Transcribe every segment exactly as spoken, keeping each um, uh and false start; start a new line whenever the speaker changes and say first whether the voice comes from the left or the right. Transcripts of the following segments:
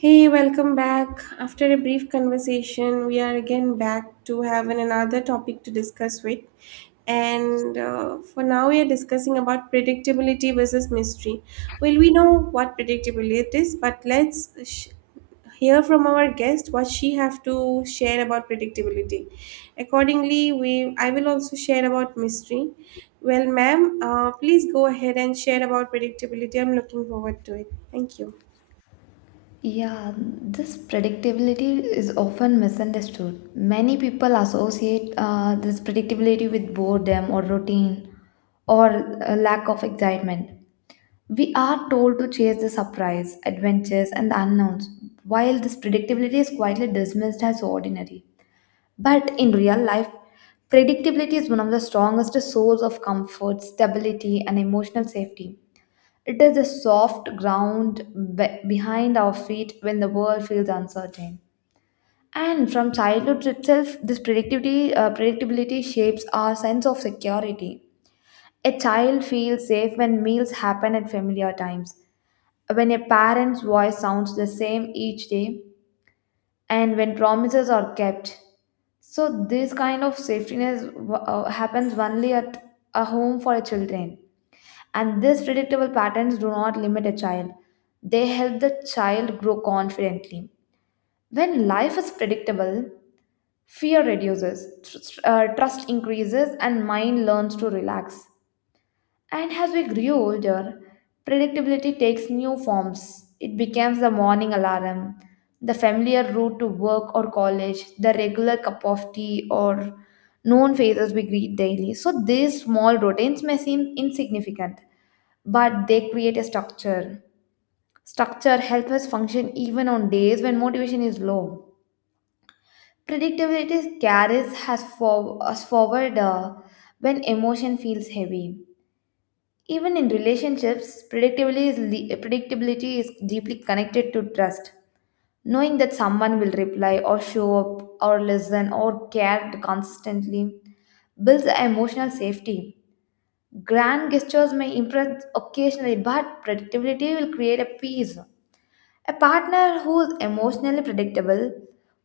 right: Hey, welcome back. After a brief conversation, we are again back to have an- another topic to discuss with. And uh, For now, we are discussing about predictability versus mystery. Well, we know what predictability it is, but let's sh- hear from our guest what she have to share about predictability. Accordingly, we I will also share about mystery. Well, ma'am, uh, please go ahead and share about predictability. I'm looking forward to it. Thank you.
left: Yeah, this predictability is often misunderstood. Many people associate uh, this predictability with boredom or routine or a lack of excitement. We are told to chase the surprise, adventures, and the unknowns, while this predictability is quietly dismissed as ordinary. But in real life, predictability is one of the strongest sources of comfort, stability, and emotional safety. It is the soft ground be- behind our feet when the world feels uncertain. And from childhood itself, this predictability, uh, predictability shapes our sense of security. A child feels safe when meals happen at familiar times, when a parent's voice sounds the same each day, and when promises are kept. So, this kind of safetiness uh, happens only at a home for children. And these predictable patterns do not limit a child, they help the child grow confidently. When life is predictable, fear reduces, tr- tr- uh, trust increases, and mind learns to relax. And as we grew older, predictability takes new forms. It becomes the morning alarm, the familiar route to work or college, the regular cup of tea, or known faces we greet daily. So these small routines may seem insignificant, but they create a structure. Structure helps us function even on days when motivation is low. Predictability carries has for, us forward uh, when emotion feels heavy. Even in relationships, predictability is, le- predictability is deeply connected to trust. Knowing that someone will reply or show up or listen or care consistently builds emotional safety. Grand gestures may impress occasionally, but predictability will create a peace. A partner who is emotionally predictable,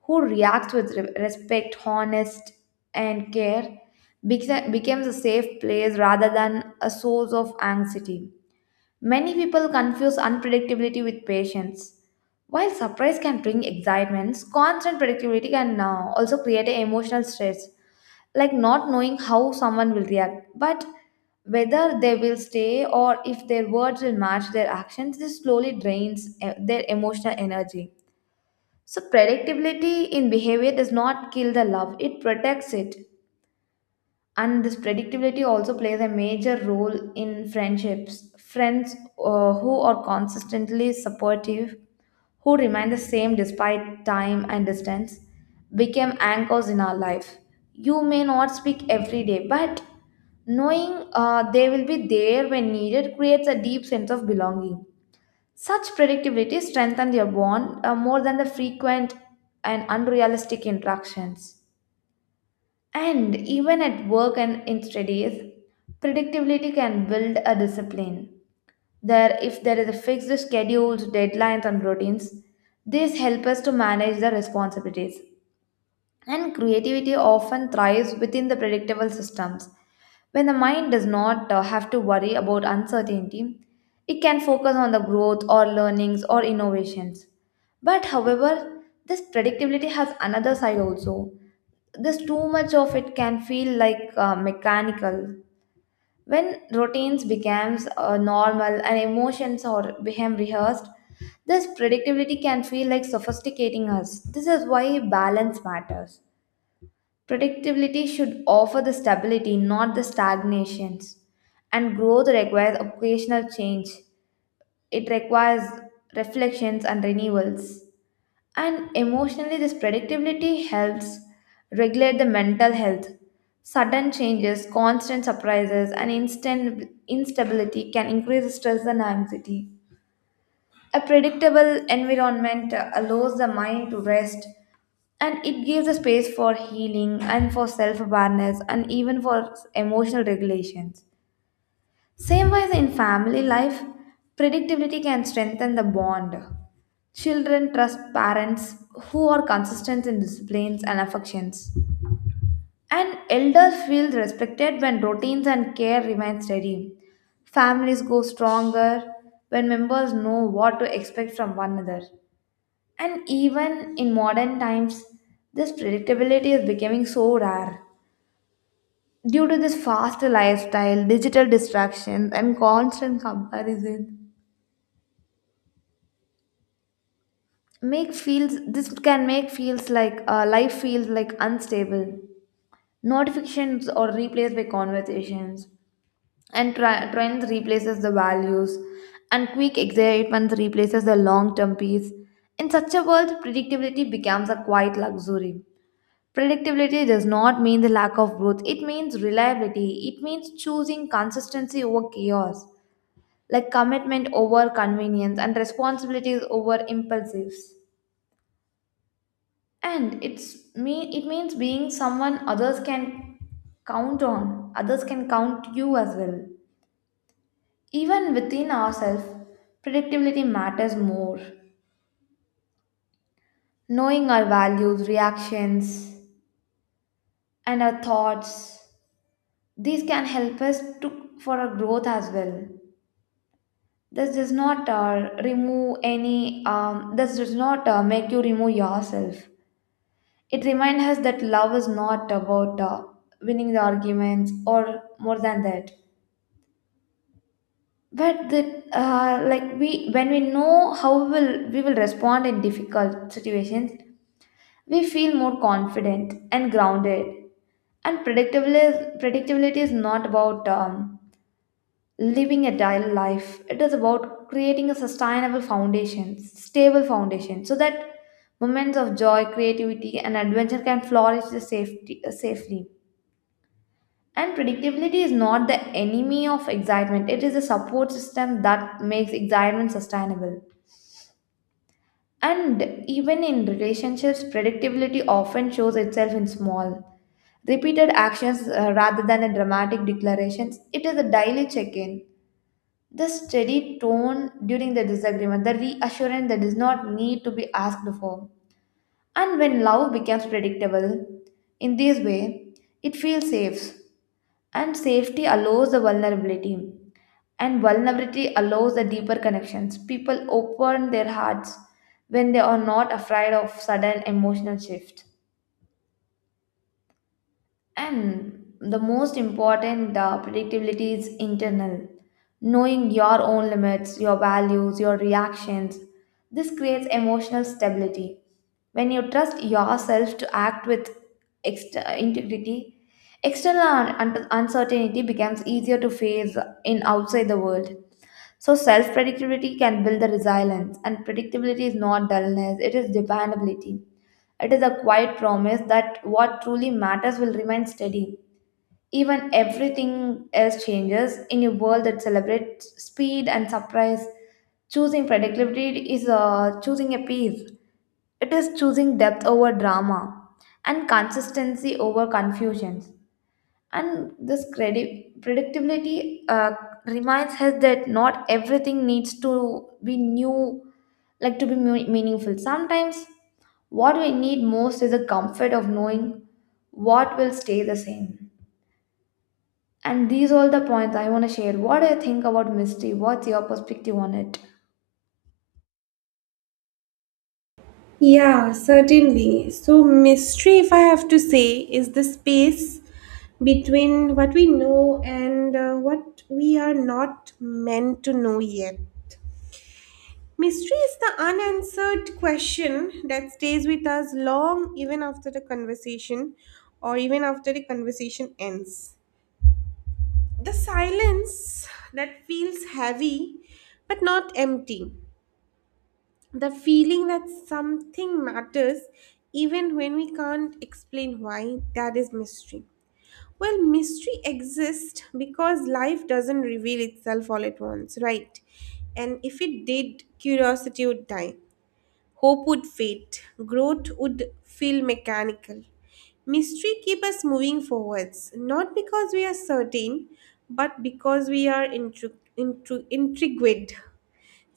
left: who reacts with re- respect, honest, and care, beca- becomes a safe place rather than a source of anxiety. Many people confuse unpredictability with patience. While surprise can bring excitements, constant predictability can uh, also create an emotional stress, like not knowing how someone will react, but whether they will stay or if their words will match their actions. This slowly drains eh, their emotional energy. So predictability in behavior does not kill the love, it protects it. And this predictability also plays a major role in friendships. Friends uh, who are consistently supportive, who remain the same despite time and distance, became anchors in our life. You may not speak every day, but knowing uh, they will be there when needed creates a deep sense of belonging. Such predictability strengthens your bond uh, more than the frequent and unrealistic interactions. And even at work and in studies, predictability can build a discipline. There, if there is a fixed schedules, deadlines, and routines, these help us to manage the responsibilities. And creativity often thrives within the predictable systems. When the mind does not uh, have to worry about uncertainty, it can focus on the growth or learnings or innovations. But however, this predictability has another side also. This too much of it can feel like uh, mechanical. When routines becomes uh, normal and emotions or become rehearsed, this predictability can feel like sophisticating us. This is why balance matters. Predictability should offer the stability, not the stagnations. And growth requires occasional change. It requires reflections and renewals. And emotionally, this predictability helps regulate the mental health. Sudden changes, constant surprises, and instant instability can increase stress and anxiety. A predictable environment uh, allows the mind to rest, and it gives a space for healing and for self awareness and even for emotional regulations. Same wise in family life, predictability can strengthen the bond. Children trust parents who are consistent in disciplines and affections. And elders feel respected when routines and care remain steady. Families grow stronger when members know what to expect from one another. And even in modern times, this predictability is becoming so rare. Due to this fast lifestyle, digital distractions, and constant comparison, make feels this can make feels like uh, life feels like unstable. Notifications are replaced by conversations, and tri- trends replaces the values, and quick excitement replaces the long-term peace. In such a world, predictability becomes a quiet luxury. Predictability does not mean the lack of growth, it means reliability. It means choosing consistency over chaos, like commitment over convenience and responsibilities over impulsives. And it's mean it means being someone others can count on, others can count you as well. Even within ourselves, predictability matters more. Knowing our values, reactions, and our thoughts, these can help us to for our growth as well. This does not uh, remove any, um, this does not uh, make you remove yourself. It reminds us that love is not about uh, winning the arguments or more than that. But the, uh, like we, when we know how will we will respond in difficult situations, we feel more confident and grounded. And predictability is, predictability is not about um, living a daily life. It is about creating a sustainable foundation stable foundation, so that moments of joy, creativity, and adventure can flourish the safety, uh, safely. And predictability is not the enemy of excitement, it is a support system that makes excitement sustainable. And even in relationships, predictability often shows itself in small repeated actions uh, rather than a dramatic declarations. It is a daily check-in. The steady tone during the disagreement, the reassurance that does not need to be asked for. And when love becomes predictable, in this way, it feels safe. And safety allows the vulnerability. And vulnerability allows the deeper connections. People open their hearts when they are not afraid of sudden emotional shift. And the most important uh, predictability is internal. Knowing your own limits, your values, your reactions. This creates emotional stability. When you trust yourself to act with ext- integrity, external un- uncertainty becomes easier to face in outside the world. So self predictability can build the resilience, and predictability is not dullness, it is dependability. It is a quiet promise that what truly matters will remain steady. Even everything else changes in a world that celebrates speed and surprise. Choosing predictability is uh, choosing a peace. It is choosing depth over drama and consistency over confusions. And this credi- predictability uh, reminds us that not everything needs to be new, like to be mu- meaningful. Sometimes what we need most is the comfort of knowing what will stay the same. And these all the points I want to share. What do you think about mystery? What's your perspective on it?
right: Yeah, certainly. So, mystery, if I have to say, is the space between what we know and uh, what we are not meant to know yet. Mystery is the unanswered question that stays with us long even after the conversation or even after the conversation ends. The silence that feels heavy but not empty. The feeling that something matters even when we can't explain why, that is mystery. Well, mystery exists because life doesn't reveal itself all at once, right? And if it did, curiosity would die, hope would fade, growth would feel mechanical. Mystery keep us moving forwards, not because we are certain, but because we are intri- intri- intrigued.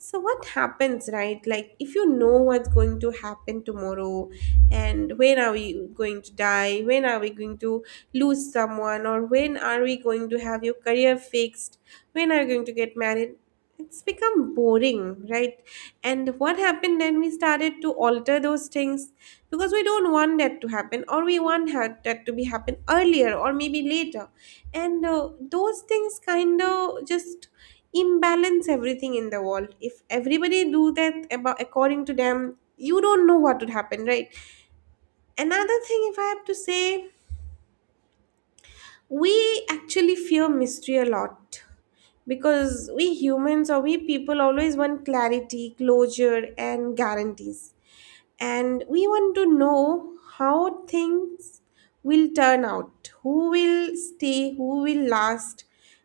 right: So what happens, right? Like if you know what's going to happen tomorrow, and when are we going to die, when are we going to lose someone, or when are we going to have your career fixed, when are you going to get married? It's become boring, right? And what happened, then we started to alter those things because we don't want that to happen, or we want ha- that to be happen earlier or maybe later. And uh, those things kind of just imbalance everything in the world. If everybody do that about according to them, you don't know what would happen, right? Another thing, if I have to say, we actually fear mystery a lot because we humans, or we people, always want clarity, closure, and guarantees. And we want to know how things will turn out, who will stay, who will last.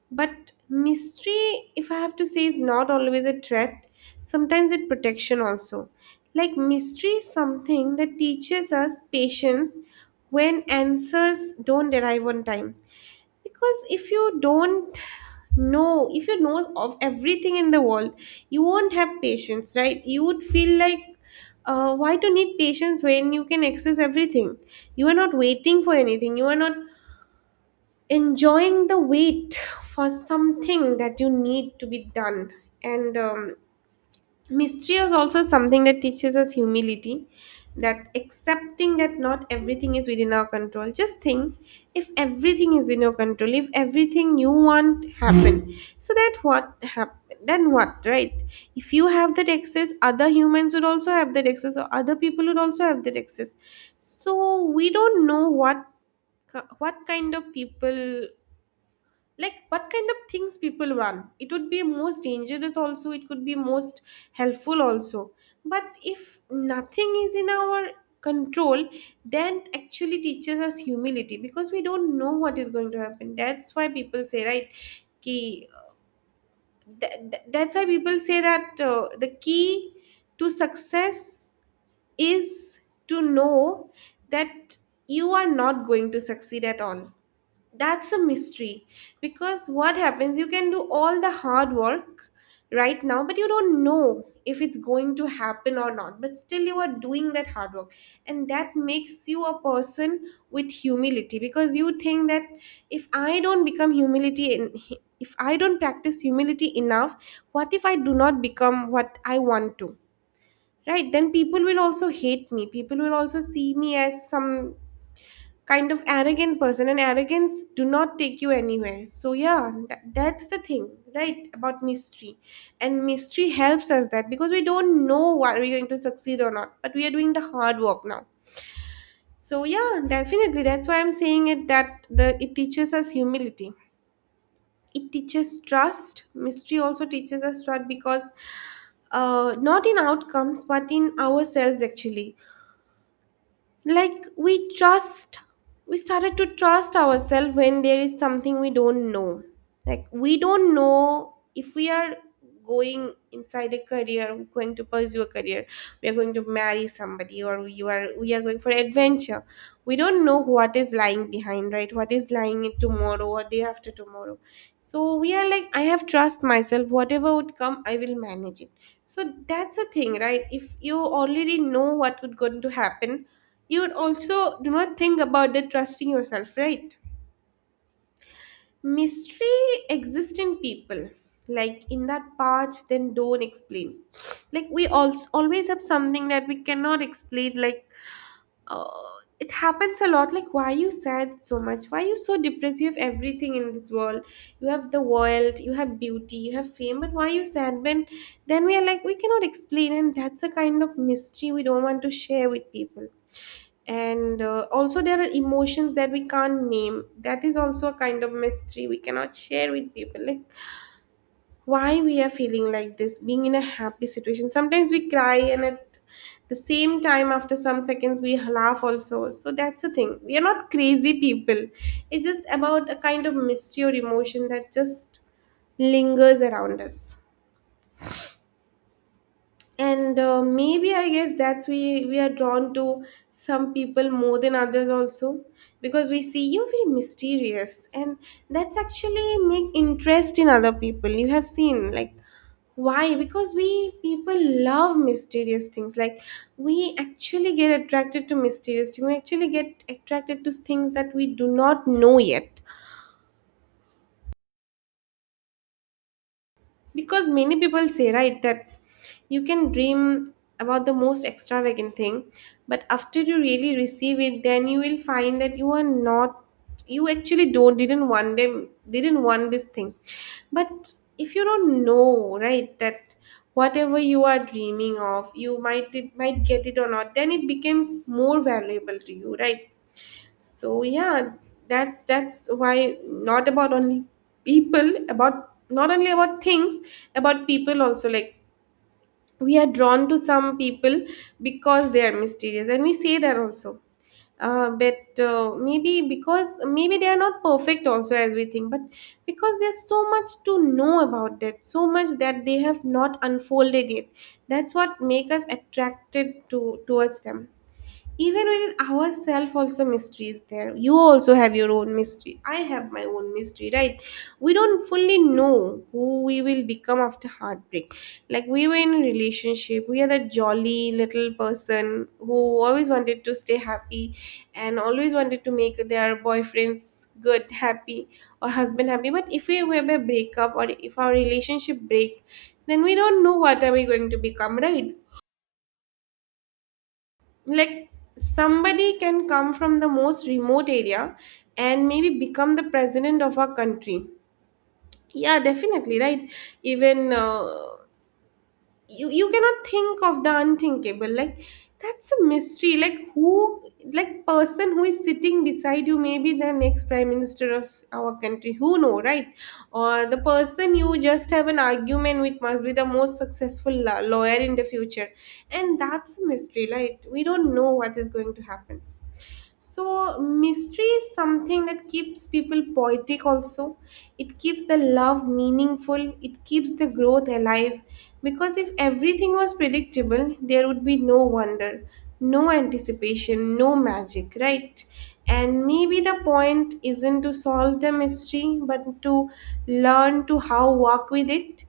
right: But mystery, if I have to say, is not always a threat. Sometimes it protection also. Like mystery is something that teaches us patience when answers don't arrive on time. Because if you don't know, if you know of everything in the world, you won't have patience, right? You would feel like, uh, why to need patience when you can access everything? You are not waiting for anything, you are not enjoying the wait for something that you need to be done. And um, mystery is also something that teaches us humility, that accepting that not everything is within our control. Just think, if everything is in your control, if everything you want happen, so that what happen? Then what, right? If you have that access, other humans would also have that access, or other people would also have that access. So we don't know what ki- what kind of people, like what kind of things people want. It would be most dangerous also, it could be most helpful also. But if nothing is in our control, then actually teaches us humility because we don't know what is going to happen. That's why people say, right, key th- th- that's why people say that, uh, the key to success is to know that you are not going to succeed at all. That's a mystery. Because what happens, you can do all the hard work right now, but you don't know if it's going to happen or not, but still you are doing that hard work. And that makes you a person with humility because you think that if I don't become humility in, if I don't practice humility enough, what if I do not become what I want to, right? Then people will also hate me, people will also see me as some kind of arrogant person, and arrogance do not take you anywhere. So yeah, that, that's the thing, right, about mystery. And mystery helps us that because we don't know what we're going to succeed or not, but we are doing the hard work now. So yeah, definitely, that's why I'm saying it, that the it teaches us humility. It teaches trust. Mystery also teaches us trust because, uh, not in outcomes but in ourselves actually. Like we trust, we started to trust ourselves when there is something we don't know. Like we don't know if we are going inside a career we're going to pursue a career, we are going to marry somebody, or we are we are going for adventure. We don't know what is lying behind, right, what is lying tomorrow or day after tomorrow. So we are like, I have trust myself, whatever would come I will manage it. So that's a thing, right? If you already know what would going to happen, you would also do not think about the trusting yourself, right? Mystery exists in people, like in that part then don't explain. Like we also always have something that we cannot explain, like, uh, it happens a lot. Like why you sad so much, why you so depressed, you have everything in this world, you have the world, you have beauty, you have fame, but why you sad? When then we are like we cannot explain, and that's a kind of mystery we don't want to share with people. And uh, also there are emotions that we can't name, that is also a kind of mystery we cannot share with people. Like why we are feeling like this, being in a happy situation sometimes we cry, and at the same time after some seconds we laugh also. So that's the thing, we are not crazy people, it's just about a kind of mystery or emotion that just lingers around us. And uh, maybe I guess that's we we are drawn to some people more than others also, because we see you very mysterious, and that's actually make interest in other people, you have seen, like why? Because we people love mysterious things. Like we actually get attracted to mysterious things, we actually get attracted to things that we do not know yet. Because many people say, right, that you can dream about the most extravagant thing, but after you really receive it, then you will find that you are not, you actually don't didn't want them, didn't want this thing. But if you don't know, right, that whatever you are dreaming of you might it might get it or not, then it becomes more valuable to you, right? So yeah, that's that's why not about only people, about not only about things, about people also. Like we are drawn to some people because they are mysterious, and we say that also. Uh, but uh, maybe, because maybe they are not perfect also as we think, but because there's so much to know about that, so much that they have not unfolded yet. That's what make us attracted to towards them. Even within ourselves also mystery is there. You also have your own mystery, I have my own mystery, right? We don't fully know who we will become after heartbreak. Like we were in a relationship, we are that jolly little person who always wanted to stay happy and always wanted to make their boyfriends good happy or husband happy. But if we have a breakup or if our relationship break, then we don't know what are we going to become, right? Like somebody can come from the most remote area and maybe become the president of our country. Yeah, definitely, right? Even, uh, you you cannot think of the unthinkable. Like that's a mystery, like who, like person who is sitting beside you may be the next prime minister of our country, who know, right? Or the person you just have an argument with must be the most successful la- lawyer in the future. And that's a mystery, right? We don't know what is going to happen. So, mystery is something that keeps people poetic also. It keeps the love meaningful, it keeps the growth alive. Because if everything was predictable, there would be no wonder, no anticipation, no magic, right? And maybe the point isn't to solve the mystery, but to learn to how work with it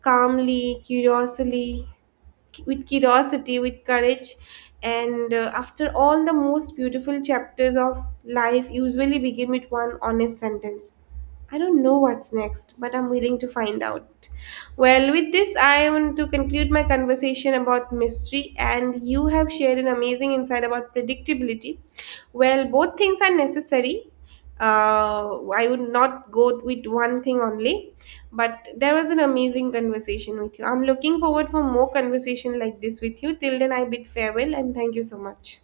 right: calmly, curiously, with curiosity, with courage. And uh, after all, the most beautiful chapters of life usually begin with one honest sentence: I don't know what's next, but I'm willing to find out. Well, with this, I want to conclude my conversation about mystery, and you have shared an amazing insight about predictability. Well, both things are necessary. Uh, I would not go with one thing only, but there was an amazing conversation with you. I'm looking forward for more conversation like this with you. Till then, I bid farewell and thank you so much.